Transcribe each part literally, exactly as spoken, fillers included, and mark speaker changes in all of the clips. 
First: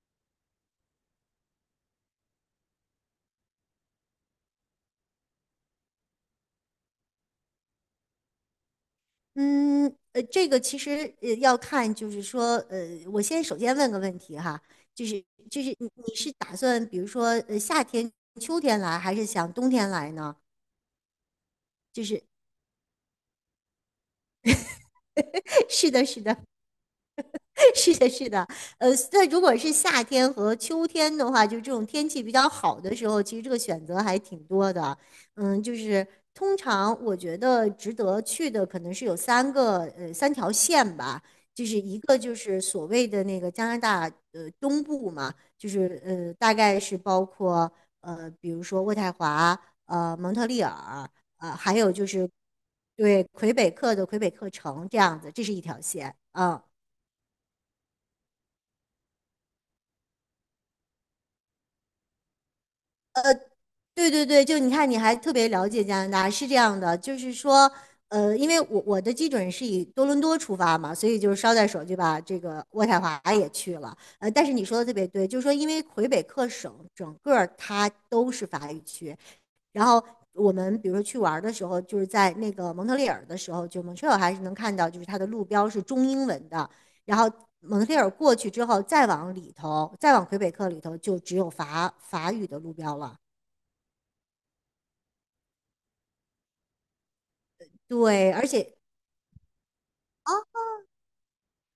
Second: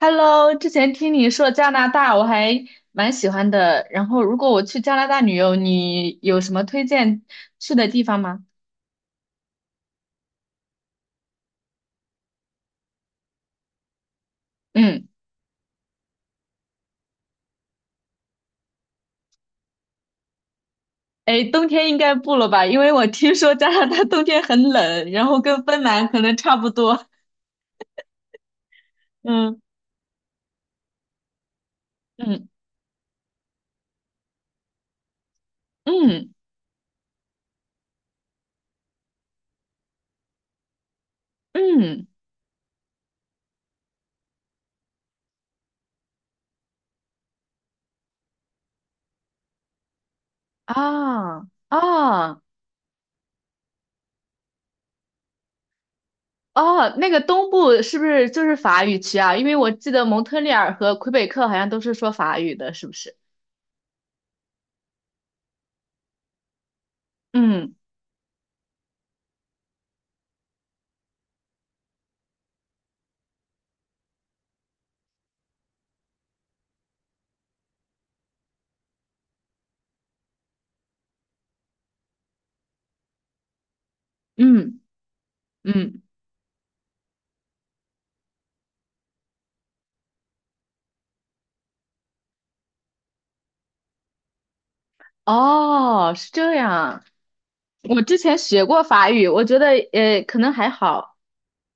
Speaker 1: Hello，之前听你说加拿大，我还蛮喜欢的。然后，如果我去加拿大旅游，你有什么推荐去的地方吗？
Speaker 2: 嗯，呃，这个其实呃要看，就是说，呃，我先首先问个问题哈，就
Speaker 1: 嗯。
Speaker 2: 是就是你你是打算，比如说，呃，夏天、秋天来，还是想冬天来呢？
Speaker 1: 哎，冬天应
Speaker 2: 就
Speaker 1: 该
Speaker 2: 是
Speaker 1: 不了吧？因为我听说加拿大冬天很冷，然后跟 芬
Speaker 2: 是的，
Speaker 1: 兰可
Speaker 2: 是
Speaker 1: 能
Speaker 2: 的，
Speaker 1: 差不多。
Speaker 2: 是的，是的，呃，那如果
Speaker 1: 嗯。
Speaker 2: 是夏天和秋天的话，就这种天气比
Speaker 1: 嗯
Speaker 2: 较好的时候，其实这个选择还挺多的。嗯，就是
Speaker 1: 嗯
Speaker 2: 通常我觉得值得去的可能是有三个呃三条线吧，就是一
Speaker 1: 嗯，
Speaker 2: 个就是所谓的那个加拿大呃东部嘛，就是呃大概是包括呃比如说渥太华、呃蒙特利尔，
Speaker 1: 啊
Speaker 2: 呃还有就是
Speaker 1: 啊
Speaker 2: 对魁北克的魁北克城这样子，这是一条线啊。
Speaker 1: 啊！那个东部是不是就是法语区啊？因为我记得蒙特利尔和魁北克好像都是说法语的，是不是？
Speaker 2: 对对对，就你看，你还特别了解加拿大，是这样的，就是说，
Speaker 1: 嗯
Speaker 2: 呃，因为我我的基准是以多伦多出发嘛，所以就是捎带手就把这个渥太华也去了。呃，但是你说的特别对，就是说，因为魁北克省整个儿它都是法语区，然后我们比如说去玩儿的时候，就是在那个蒙特利尔的时候，就蒙特利尔还是能看
Speaker 1: 嗯
Speaker 2: 到，就是它的路标是
Speaker 1: 嗯。
Speaker 2: 中英文的。然后蒙特利尔过去之后，再往里头，再往魁北克里头，就只有法法语的路标了。
Speaker 1: 哦，是这样。我之
Speaker 2: 对，
Speaker 1: 前
Speaker 2: 而
Speaker 1: 学
Speaker 2: 且
Speaker 1: 过法语，我觉得呃可能还好。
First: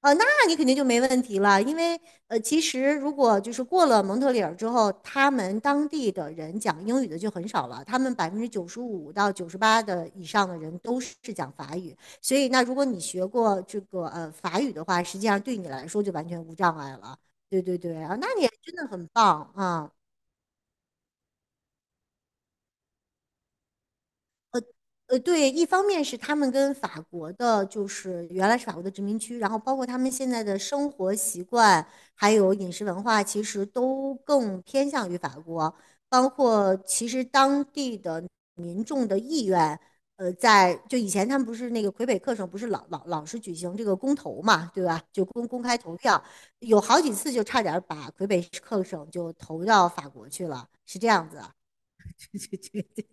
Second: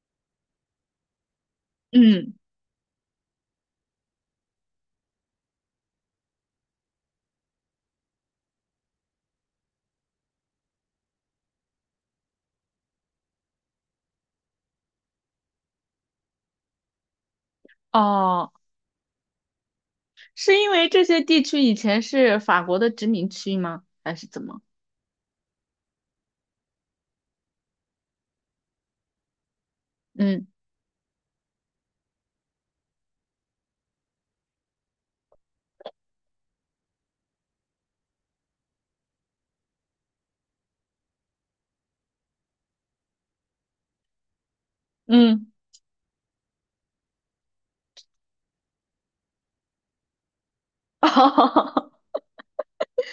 Speaker 2: 呃，那你肯定就没问题了，因为
Speaker 1: 嗯。
Speaker 2: 呃，其实如果就是过了蒙特利尔之后，他们当地的人讲英语的就很少了，他们百分之九十五到九十八的以上的人都是讲法语，所以那如果你学过这个呃法语的话，实际上对你来说就完全无障碍了。对对对啊，那你
Speaker 1: 哦，
Speaker 2: 真的很棒啊！
Speaker 1: 是因为这些地区以前是法国的殖民区吗？还是怎么？
Speaker 2: 呃，对，一方面是他们跟法国的，就是原来是法国的殖民区，然后包括他们现在
Speaker 1: 嗯
Speaker 2: 的生活习惯，还有饮食文化，其实都更偏向于法国。包括其实当地的民众的意愿，呃，在就以前他们不是那个魁北克省不是老老老是举行这个公投嘛，对吧？就公
Speaker 1: 嗯，
Speaker 2: 公开投票，有好几次就差点把魁北克省就投到法国去了，是这 样子。
Speaker 1: 哦。
Speaker 2: 对对对。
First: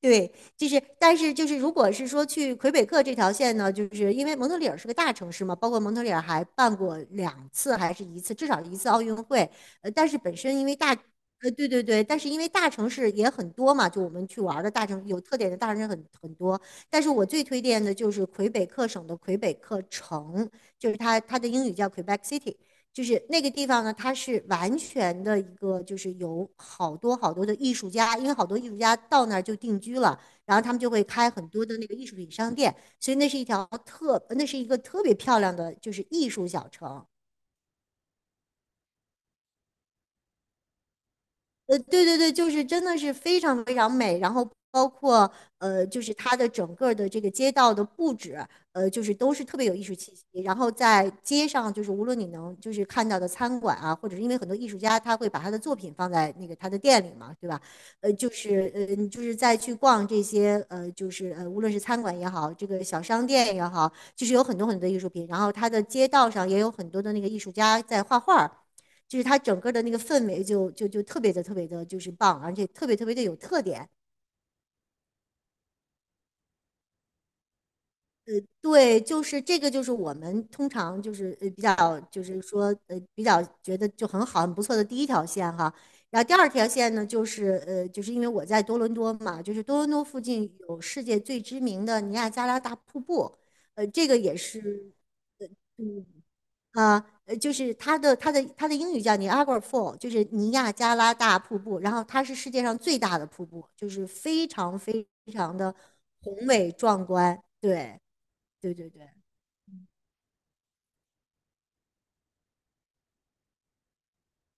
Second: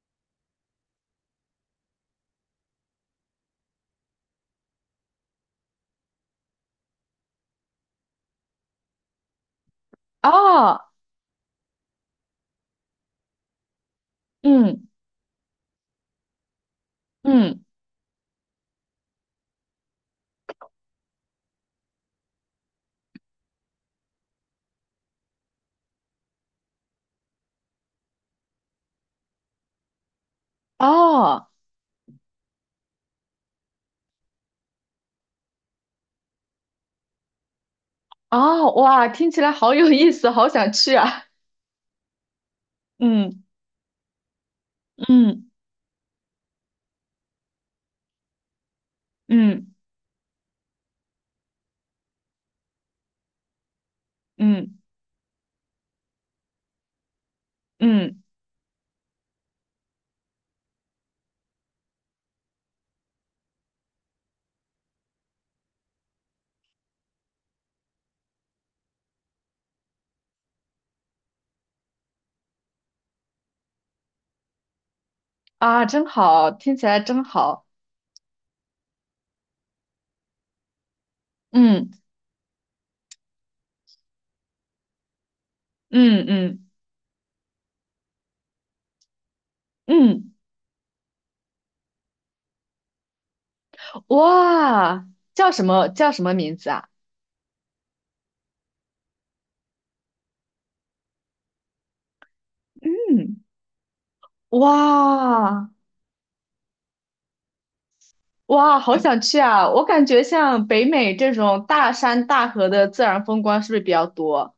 Speaker 2: 对，就是，但是就是，如果是说去魁北克这条线呢，就是因为蒙特利尔是个大城市嘛，包括蒙特利尔还办过两次还是一次，至少一次奥运会。呃，但是本身因为
Speaker 1: 哦
Speaker 2: 大，呃，对对对，但是因为大城市也很多嘛，就我们去玩儿的大
Speaker 1: 嗯
Speaker 2: 城有特点的大城市很很多。但是我最推
Speaker 1: 嗯
Speaker 2: 荐的就是魁北克省的魁北克城，就是它它的英语叫 Quebec City。就是那个地方呢，它是完全的一个，就是有好多好多的艺术家，因为好多艺术家到那儿就定居了，然后他们就会开很
Speaker 1: 哦
Speaker 2: 多的那个艺术品商店，所以那是一条特，那是一个特别漂亮的，就是艺术小城。
Speaker 1: 哦，哇，听起来好有意思，好想去啊！
Speaker 2: 呃，对对对，就是真的是非
Speaker 1: 嗯
Speaker 2: 常非常美，然后包括
Speaker 1: 嗯
Speaker 2: 呃，就是它的整个的这个街道的布置，呃，就是都是特别
Speaker 1: 嗯
Speaker 2: 有艺术气息。然后在街上，就是无论你能就是看到的餐馆啊，或者是因为很多艺术
Speaker 1: 嗯
Speaker 2: 家他会把他的作品放在那个他的店里嘛，对吧？呃，
Speaker 1: 嗯
Speaker 2: 就是呃，你就是再去逛这些呃，就是呃，无论是餐馆也好，这个小商店也好，就是有很多很多的艺术品。然后它的街道上也有很多的那个艺术家在画画。就是它整个的那个氛围就就就特别的特别的，就是棒，而且特别特别的有特点。
Speaker 1: 啊，真好，听起来真好。
Speaker 2: 对，就是这个，就是我们通常就是呃比
Speaker 1: 嗯
Speaker 2: 较就是说呃比较觉得就很好很不错的第一条线哈。然
Speaker 1: 嗯
Speaker 2: 后第二条
Speaker 1: 嗯
Speaker 2: 线呢，就是呃就是因为我在多伦多嘛，就是多伦多附
Speaker 1: 嗯
Speaker 2: 近有世界最知名的尼亚加拉大瀑布，呃这个也是
Speaker 1: 哇，叫什么
Speaker 2: 嗯
Speaker 1: 叫什么名字啊？
Speaker 2: 啊，呃就是它的它的它的英语叫 Niagara Fall，就是尼亚加拉大瀑布。然后它是世界上最大的
Speaker 1: 嗯。
Speaker 2: 瀑布，就是非常非常
Speaker 1: 哇。
Speaker 2: 的宏伟壮观。对，对
Speaker 1: 哇，
Speaker 2: 对
Speaker 1: 好
Speaker 2: 对，
Speaker 1: 想去啊！我感觉像北美这种大山大河的自然风光是不是比较多？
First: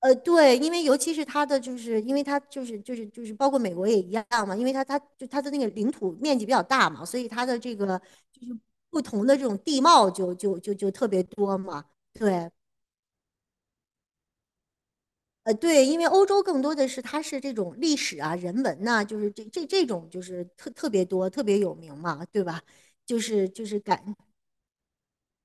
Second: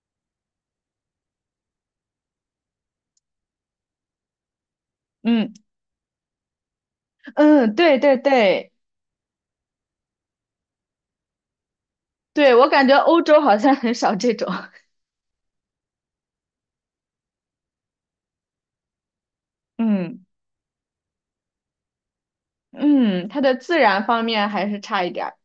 Speaker 2: 呃，对，因为尤其是它的，就是因为它就是就是就是包括美国也一样嘛，因为它它就它的
Speaker 1: 嗯。
Speaker 2: 那个领土面积比较大嘛，所以它的
Speaker 1: 嗯，
Speaker 2: 这
Speaker 1: 对
Speaker 2: 个
Speaker 1: 对
Speaker 2: 就是
Speaker 1: 对
Speaker 2: 不同的这种地貌就就就就特别多嘛。对，
Speaker 1: 对，我感觉欧洲好像很少这种。
Speaker 2: 呃，对，因为欧洲更多的是它是这种历史啊、人文呐、就是这这 这种就
Speaker 1: 嗯。
Speaker 2: 是特特别多、特别有名嘛，对吧？就
Speaker 1: 嗯，它
Speaker 2: 是
Speaker 1: 的
Speaker 2: 就
Speaker 1: 自
Speaker 2: 是感
Speaker 1: 然方面还是差一点儿。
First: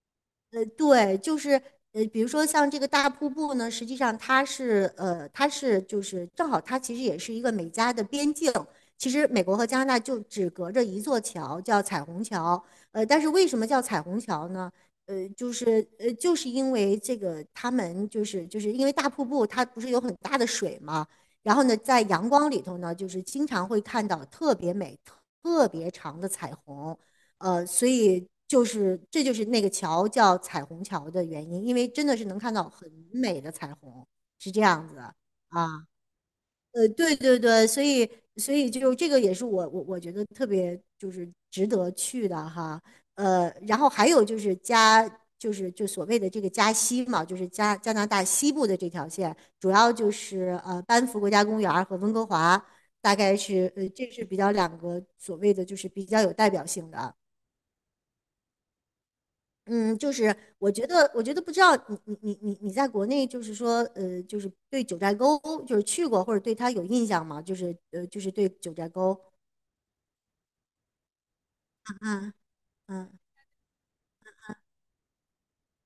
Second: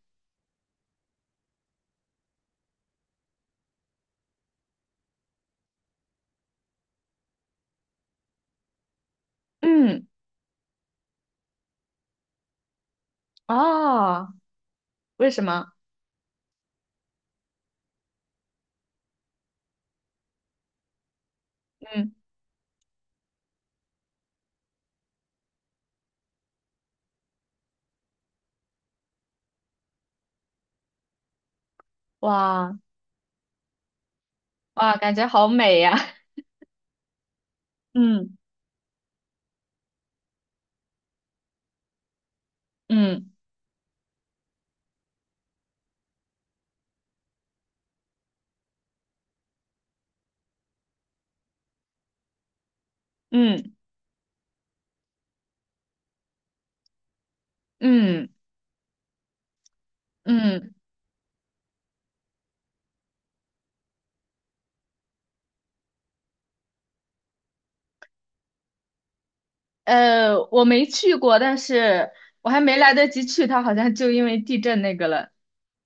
Speaker 2: 呃对，就是呃，比如说像这个大瀑布呢，实际上它是呃，它是就是正好它其实也是一个美加的边境。其实美国和加拿大
Speaker 1: 嗯。
Speaker 2: 就只隔着一座桥，叫彩虹桥。呃，但是为什么叫彩虹
Speaker 1: 啊，
Speaker 2: 桥呢？呃，
Speaker 1: 为什
Speaker 2: 就
Speaker 1: 么？
Speaker 2: 是呃，就是因为这个他们就是就是因为大瀑布它不是有很大的水嘛，然后呢，在
Speaker 1: 嗯。
Speaker 2: 阳光里头呢，就是经常会看到特别美、特别长的彩虹。呃，所以就是这就是那个桥叫彩虹桥的原因，因为真的是能看到
Speaker 1: 哇。
Speaker 2: 很美的彩虹，是这样
Speaker 1: 哇，
Speaker 2: 子
Speaker 1: 感
Speaker 2: 啊。
Speaker 1: 觉好美呀！
Speaker 2: 呃，对对对，所以所以就这个也是我我我觉得特别就是值得去的哈。
Speaker 1: 嗯。
Speaker 2: 呃，然后还有就是加就是就所谓的这个加西嘛，就是加加拿大西部的这条线，主要就是呃班夫国家公园儿和温哥华，大概是
Speaker 1: 嗯，
Speaker 2: 呃这是比较两个所谓的就是比较有代表性的。
Speaker 1: 嗯
Speaker 2: 嗯，就是
Speaker 1: 嗯
Speaker 2: 我
Speaker 1: 嗯
Speaker 2: 觉得，我觉得不知道你你你你你在国内，就是说，呃，就是对九寨沟就是去过或者对它有印象吗？就是呃，就是对九寨沟，
Speaker 1: 呃，我没去过，但是
Speaker 2: 嗯
Speaker 1: 我还没来得
Speaker 2: 嗯。
Speaker 1: 及去，它好像就因为地震那个了。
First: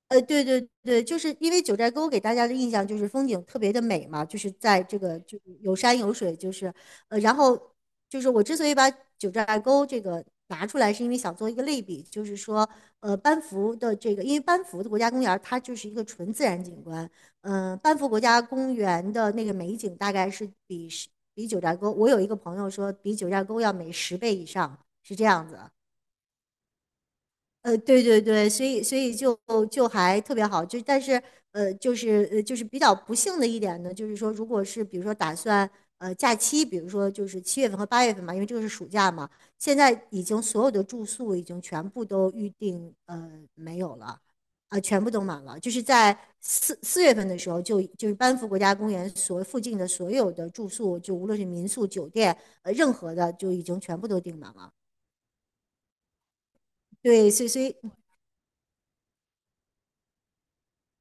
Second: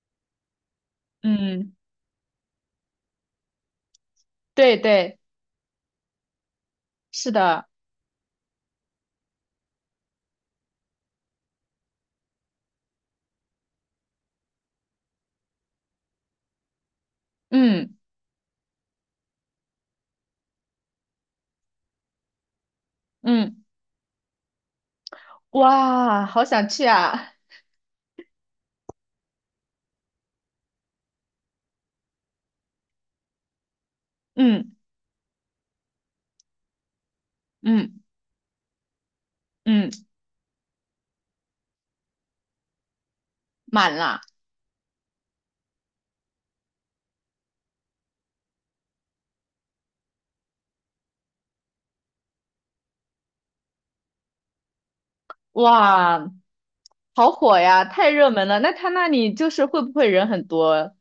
Speaker 2: 呃，对对对，就是因为
Speaker 1: 嗯，
Speaker 2: 九寨沟给大家的印象就是风景特别的美嘛，就是
Speaker 1: 对
Speaker 2: 在这
Speaker 1: 对，
Speaker 2: 个就是有山有水，就是呃，
Speaker 1: 是
Speaker 2: 然后
Speaker 1: 的。
Speaker 2: 就是我之所以把九寨沟这个拿出来，是因为想做一个类比，就是说呃，班夫的这个，因为班夫的国家公园儿它就是一个纯自然景观，嗯、呃
Speaker 1: 嗯
Speaker 2: 班夫国家公园的那个美景大概是比比九寨沟，我有一个朋友说比九寨沟
Speaker 1: 嗯，
Speaker 2: 要美十倍以上，是这样子啊。
Speaker 1: 哇，好想去啊！
Speaker 2: 呃，对对对，所以所以就就还特别好，就但是呃，就是呃，就是比较不幸的一点呢，就是说，如果
Speaker 1: 嗯。
Speaker 2: 是比如说打算呃假期，比如说就是七月份和
Speaker 1: 嗯，
Speaker 2: 八月份嘛，因为这个是暑假嘛，现
Speaker 1: 嗯，
Speaker 2: 在已经所有的住宿已经全部都预定呃没
Speaker 1: 满
Speaker 2: 有了，
Speaker 1: 了。
Speaker 2: 啊、全部都满了，就是在四四月份的时候就就是班夫国家公园所附近的所有的住宿，就无论是民宿、酒店，呃，任何的就已经全部都订满了。
Speaker 1: 哇，好
Speaker 2: 对，所以
Speaker 1: 火
Speaker 2: 所以
Speaker 1: 呀，太热门了。那他那里就是会不会人很多？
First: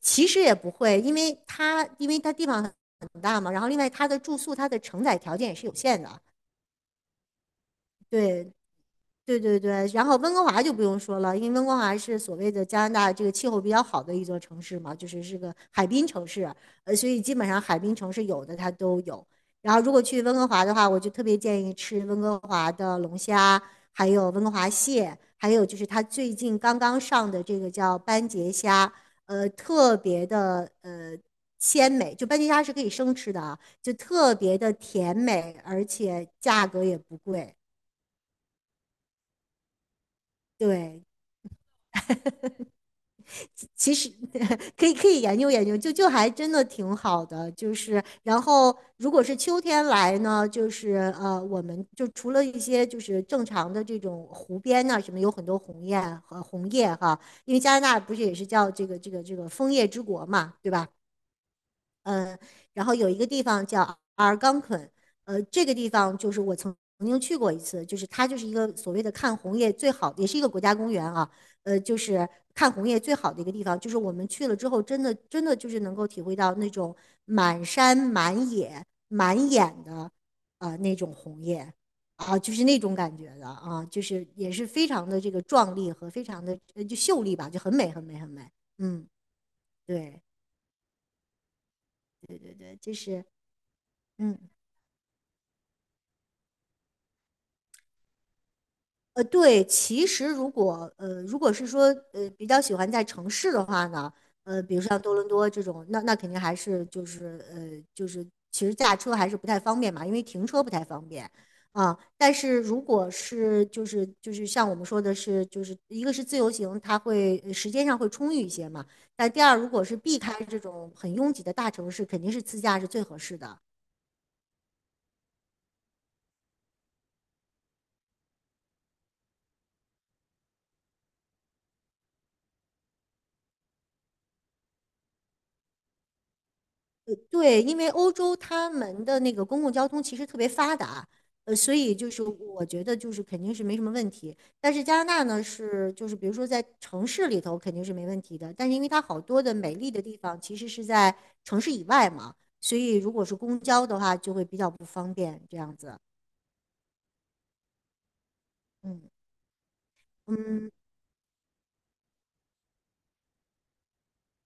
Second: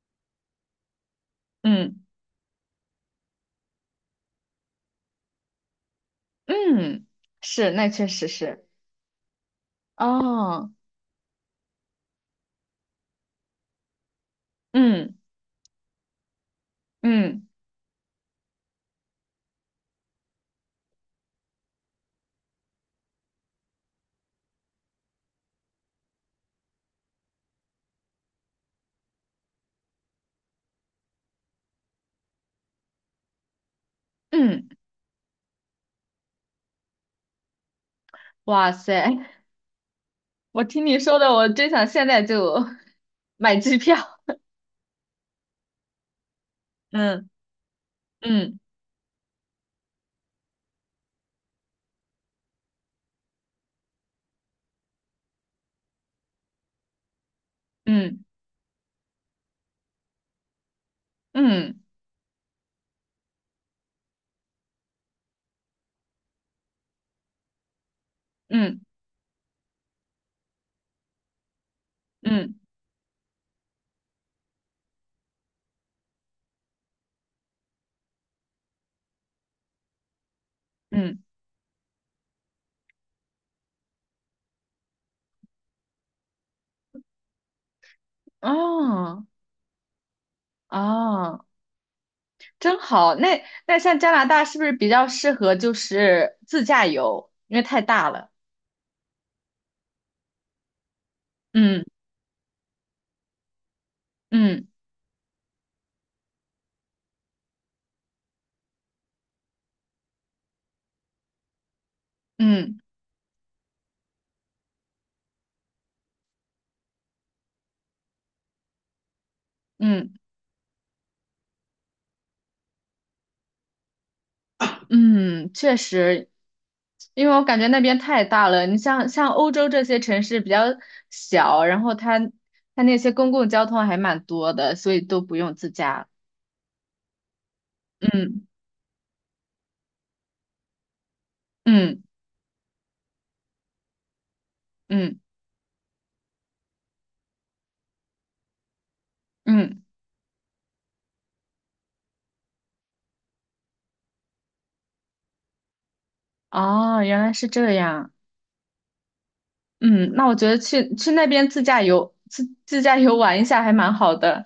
Speaker 2: 其实也不会，因为它
Speaker 1: 嗯。
Speaker 2: 因为它地方很大嘛，然后另外它的住宿它的承载条件也是有限的。
Speaker 1: 嗯，是，那确实
Speaker 2: 对，
Speaker 1: 是。
Speaker 2: 对对对，然后温哥华
Speaker 1: 哦。
Speaker 2: 就不用说了，因为温哥华是所谓的加拿大这个气候比较好的一座城市嘛，就
Speaker 1: 嗯
Speaker 2: 是是个海滨城市，呃，所以基
Speaker 1: 嗯
Speaker 2: 本上海滨城市有的它都有。然后如果去温哥华的话，我就特别建议吃温哥华的龙虾，还有温哥华蟹，还有就是它最近刚刚上的这个叫斑节虾，呃，特别的呃鲜美，就斑节虾是可以生吃的啊，就特别
Speaker 1: 嗯，
Speaker 2: 的甜美，而且价格也不贵。
Speaker 1: 哇塞，我听你
Speaker 2: 对，
Speaker 1: 说的，我真想现在就 买机票
Speaker 2: 其实 可以可以研究研究，就就还真的挺 好
Speaker 1: 嗯
Speaker 2: 的。就是然
Speaker 1: 嗯
Speaker 2: 后如果是秋天来呢，就是呃，我们就除了一些就是正常的这种湖边呐、什么，有很多红叶和红叶哈，因为加拿大不是
Speaker 1: 嗯
Speaker 2: 也是叫这个这个这个枫叶之国嘛，对吧？
Speaker 1: 嗯
Speaker 2: 嗯，然后有一个地方叫阿尔冈昆，呃，这个地方就是我曾曾经去过一次，就是它就是一个
Speaker 1: 嗯
Speaker 2: 所谓的看红叶最好，也是一个国家公园啊，呃，就是
Speaker 1: 嗯
Speaker 2: 看红叶最好的一个地方，就是我们去了之后，真的真的就是能够体会到那种满山满野满眼的啊呃那种
Speaker 1: 嗯，
Speaker 2: 红叶。啊，就是那种感觉的啊，就是也是非常的这个壮丽和非常的呃就秀丽吧，就很美很美很美。嗯，
Speaker 1: 哦。
Speaker 2: 对
Speaker 1: 哦，
Speaker 2: 对，
Speaker 1: 真
Speaker 2: 这
Speaker 1: 好。
Speaker 2: 是
Speaker 1: 那那像加拿
Speaker 2: 嗯。
Speaker 1: 大是不是比较适合就是自驾游？因为太大了。
Speaker 2: 呃，对，其实如果呃，如果是
Speaker 1: 嗯
Speaker 2: 说呃比较喜欢在城市的话呢，呃，
Speaker 1: 嗯
Speaker 2: 比如像多伦多这种，那那肯定还是就是呃就是其实驾车还是不太方便嘛，因为停车不太方便啊。但是
Speaker 1: 嗯
Speaker 2: 如果是就是就是像我们说的是，就是一个是自由行，它会呃时间上会充裕一些嘛。但第二，如果是
Speaker 1: 嗯
Speaker 2: 避开这种很拥挤的大城市，肯定是自驾是最合适的。
Speaker 1: 嗯，确实，因为我感觉那边太大了。你像像欧洲这些城市比较小，然后它它那些公共交通还蛮多的，所以都不用自驾。
Speaker 2: 对，因为欧洲
Speaker 1: 嗯。
Speaker 2: 他们的那个公共交通其实特别发达，呃，所以
Speaker 1: 嗯
Speaker 2: 就是我觉得就是肯定是没什么问题。但是加拿
Speaker 1: 嗯
Speaker 2: 大呢是就是比如说在城市里头肯定是没问题的，但是因为它好多的美
Speaker 1: 嗯，
Speaker 2: 丽的地方其实是在城市以外嘛，所以如果是公交的话就会比较不方便这样子。
Speaker 1: 哦，原来是这样。
Speaker 2: 嗯
Speaker 1: 嗯，那我觉得
Speaker 2: 嗯，
Speaker 1: 去去那边自驾游，自自驾游玩一下还蛮好的。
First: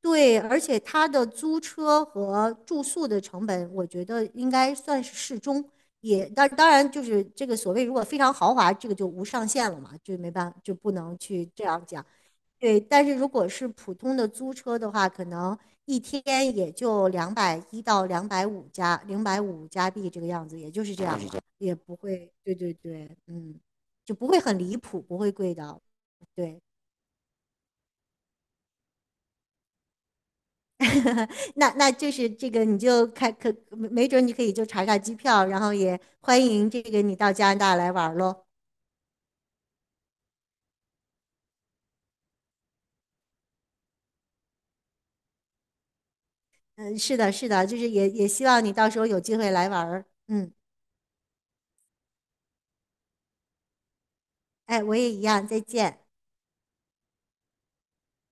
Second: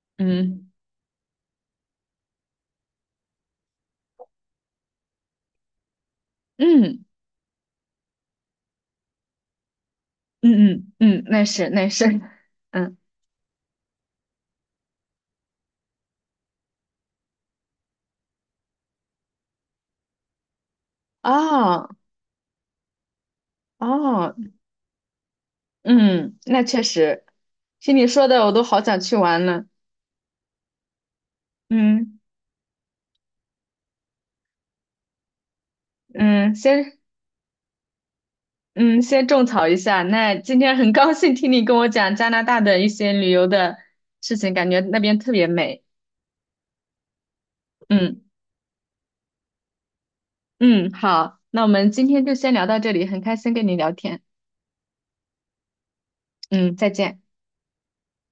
Speaker 2: 对，而
Speaker 1: 嗯
Speaker 2: 且它的租车和住宿的成本，我觉得应该算是适中。也，当当然就
Speaker 1: 嗯
Speaker 2: 是这个所谓如果非常豪华，这个就无上限了嘛，就没办法就
Speaker 1: 嗯
Speaker 2: 不能
Speaker 1: 嗯嗯，那
Speaker 2: 去这
Speaker 1: 是
Speaker 2: 样
Speaker 1: 那
Speaker 2: 讲。
Speaker 1: 是。
Speaker 2: 对，
Speaker 1: 嗯。
Speaker 2: 但是如果是普通的租车的话，可能一天也就两百一到两百五加零百五加币这个样子，也就是这样了，也
Speaker 1: 哦。
Speaker 2: 不会，对对对，嗯，就不
Speaker 1: 哦，
Speaker 2: 会很离谱，不会贵的，
Speaker 1: 嗯，
Speaker 2: 对。
Speaker 1: 那确实，听你说的我都好想去玩了。
Speaker 2: 那那就
Speaker 1: 嗯，
Speaker 2: 是这个，你就开可没准你可以就查查机票，然后也欢
Speaker 1: 嗯，
Speaker 2: 迎这
Speaker 1: 先
Speaker 2: 个你到加拿大来玩喽。
Speaker 1: 嗯先种草一下。那今天很高兴听你跟我讲加拿大的一些旅游的事情，感觉那边特别美。
Speaker 2: 嗯，是的，是的，就是也
Speaker 1: 嗯。
Speaker 2: 也希望你到时候有机会来玩儿。嗯，
Speaker 1: 嗯，好，那我们今天就先聊到这里，很开心跟你聊天。
Speaker 2: 哎，我也一样，再见。
Speaker 1: 嗯，再见。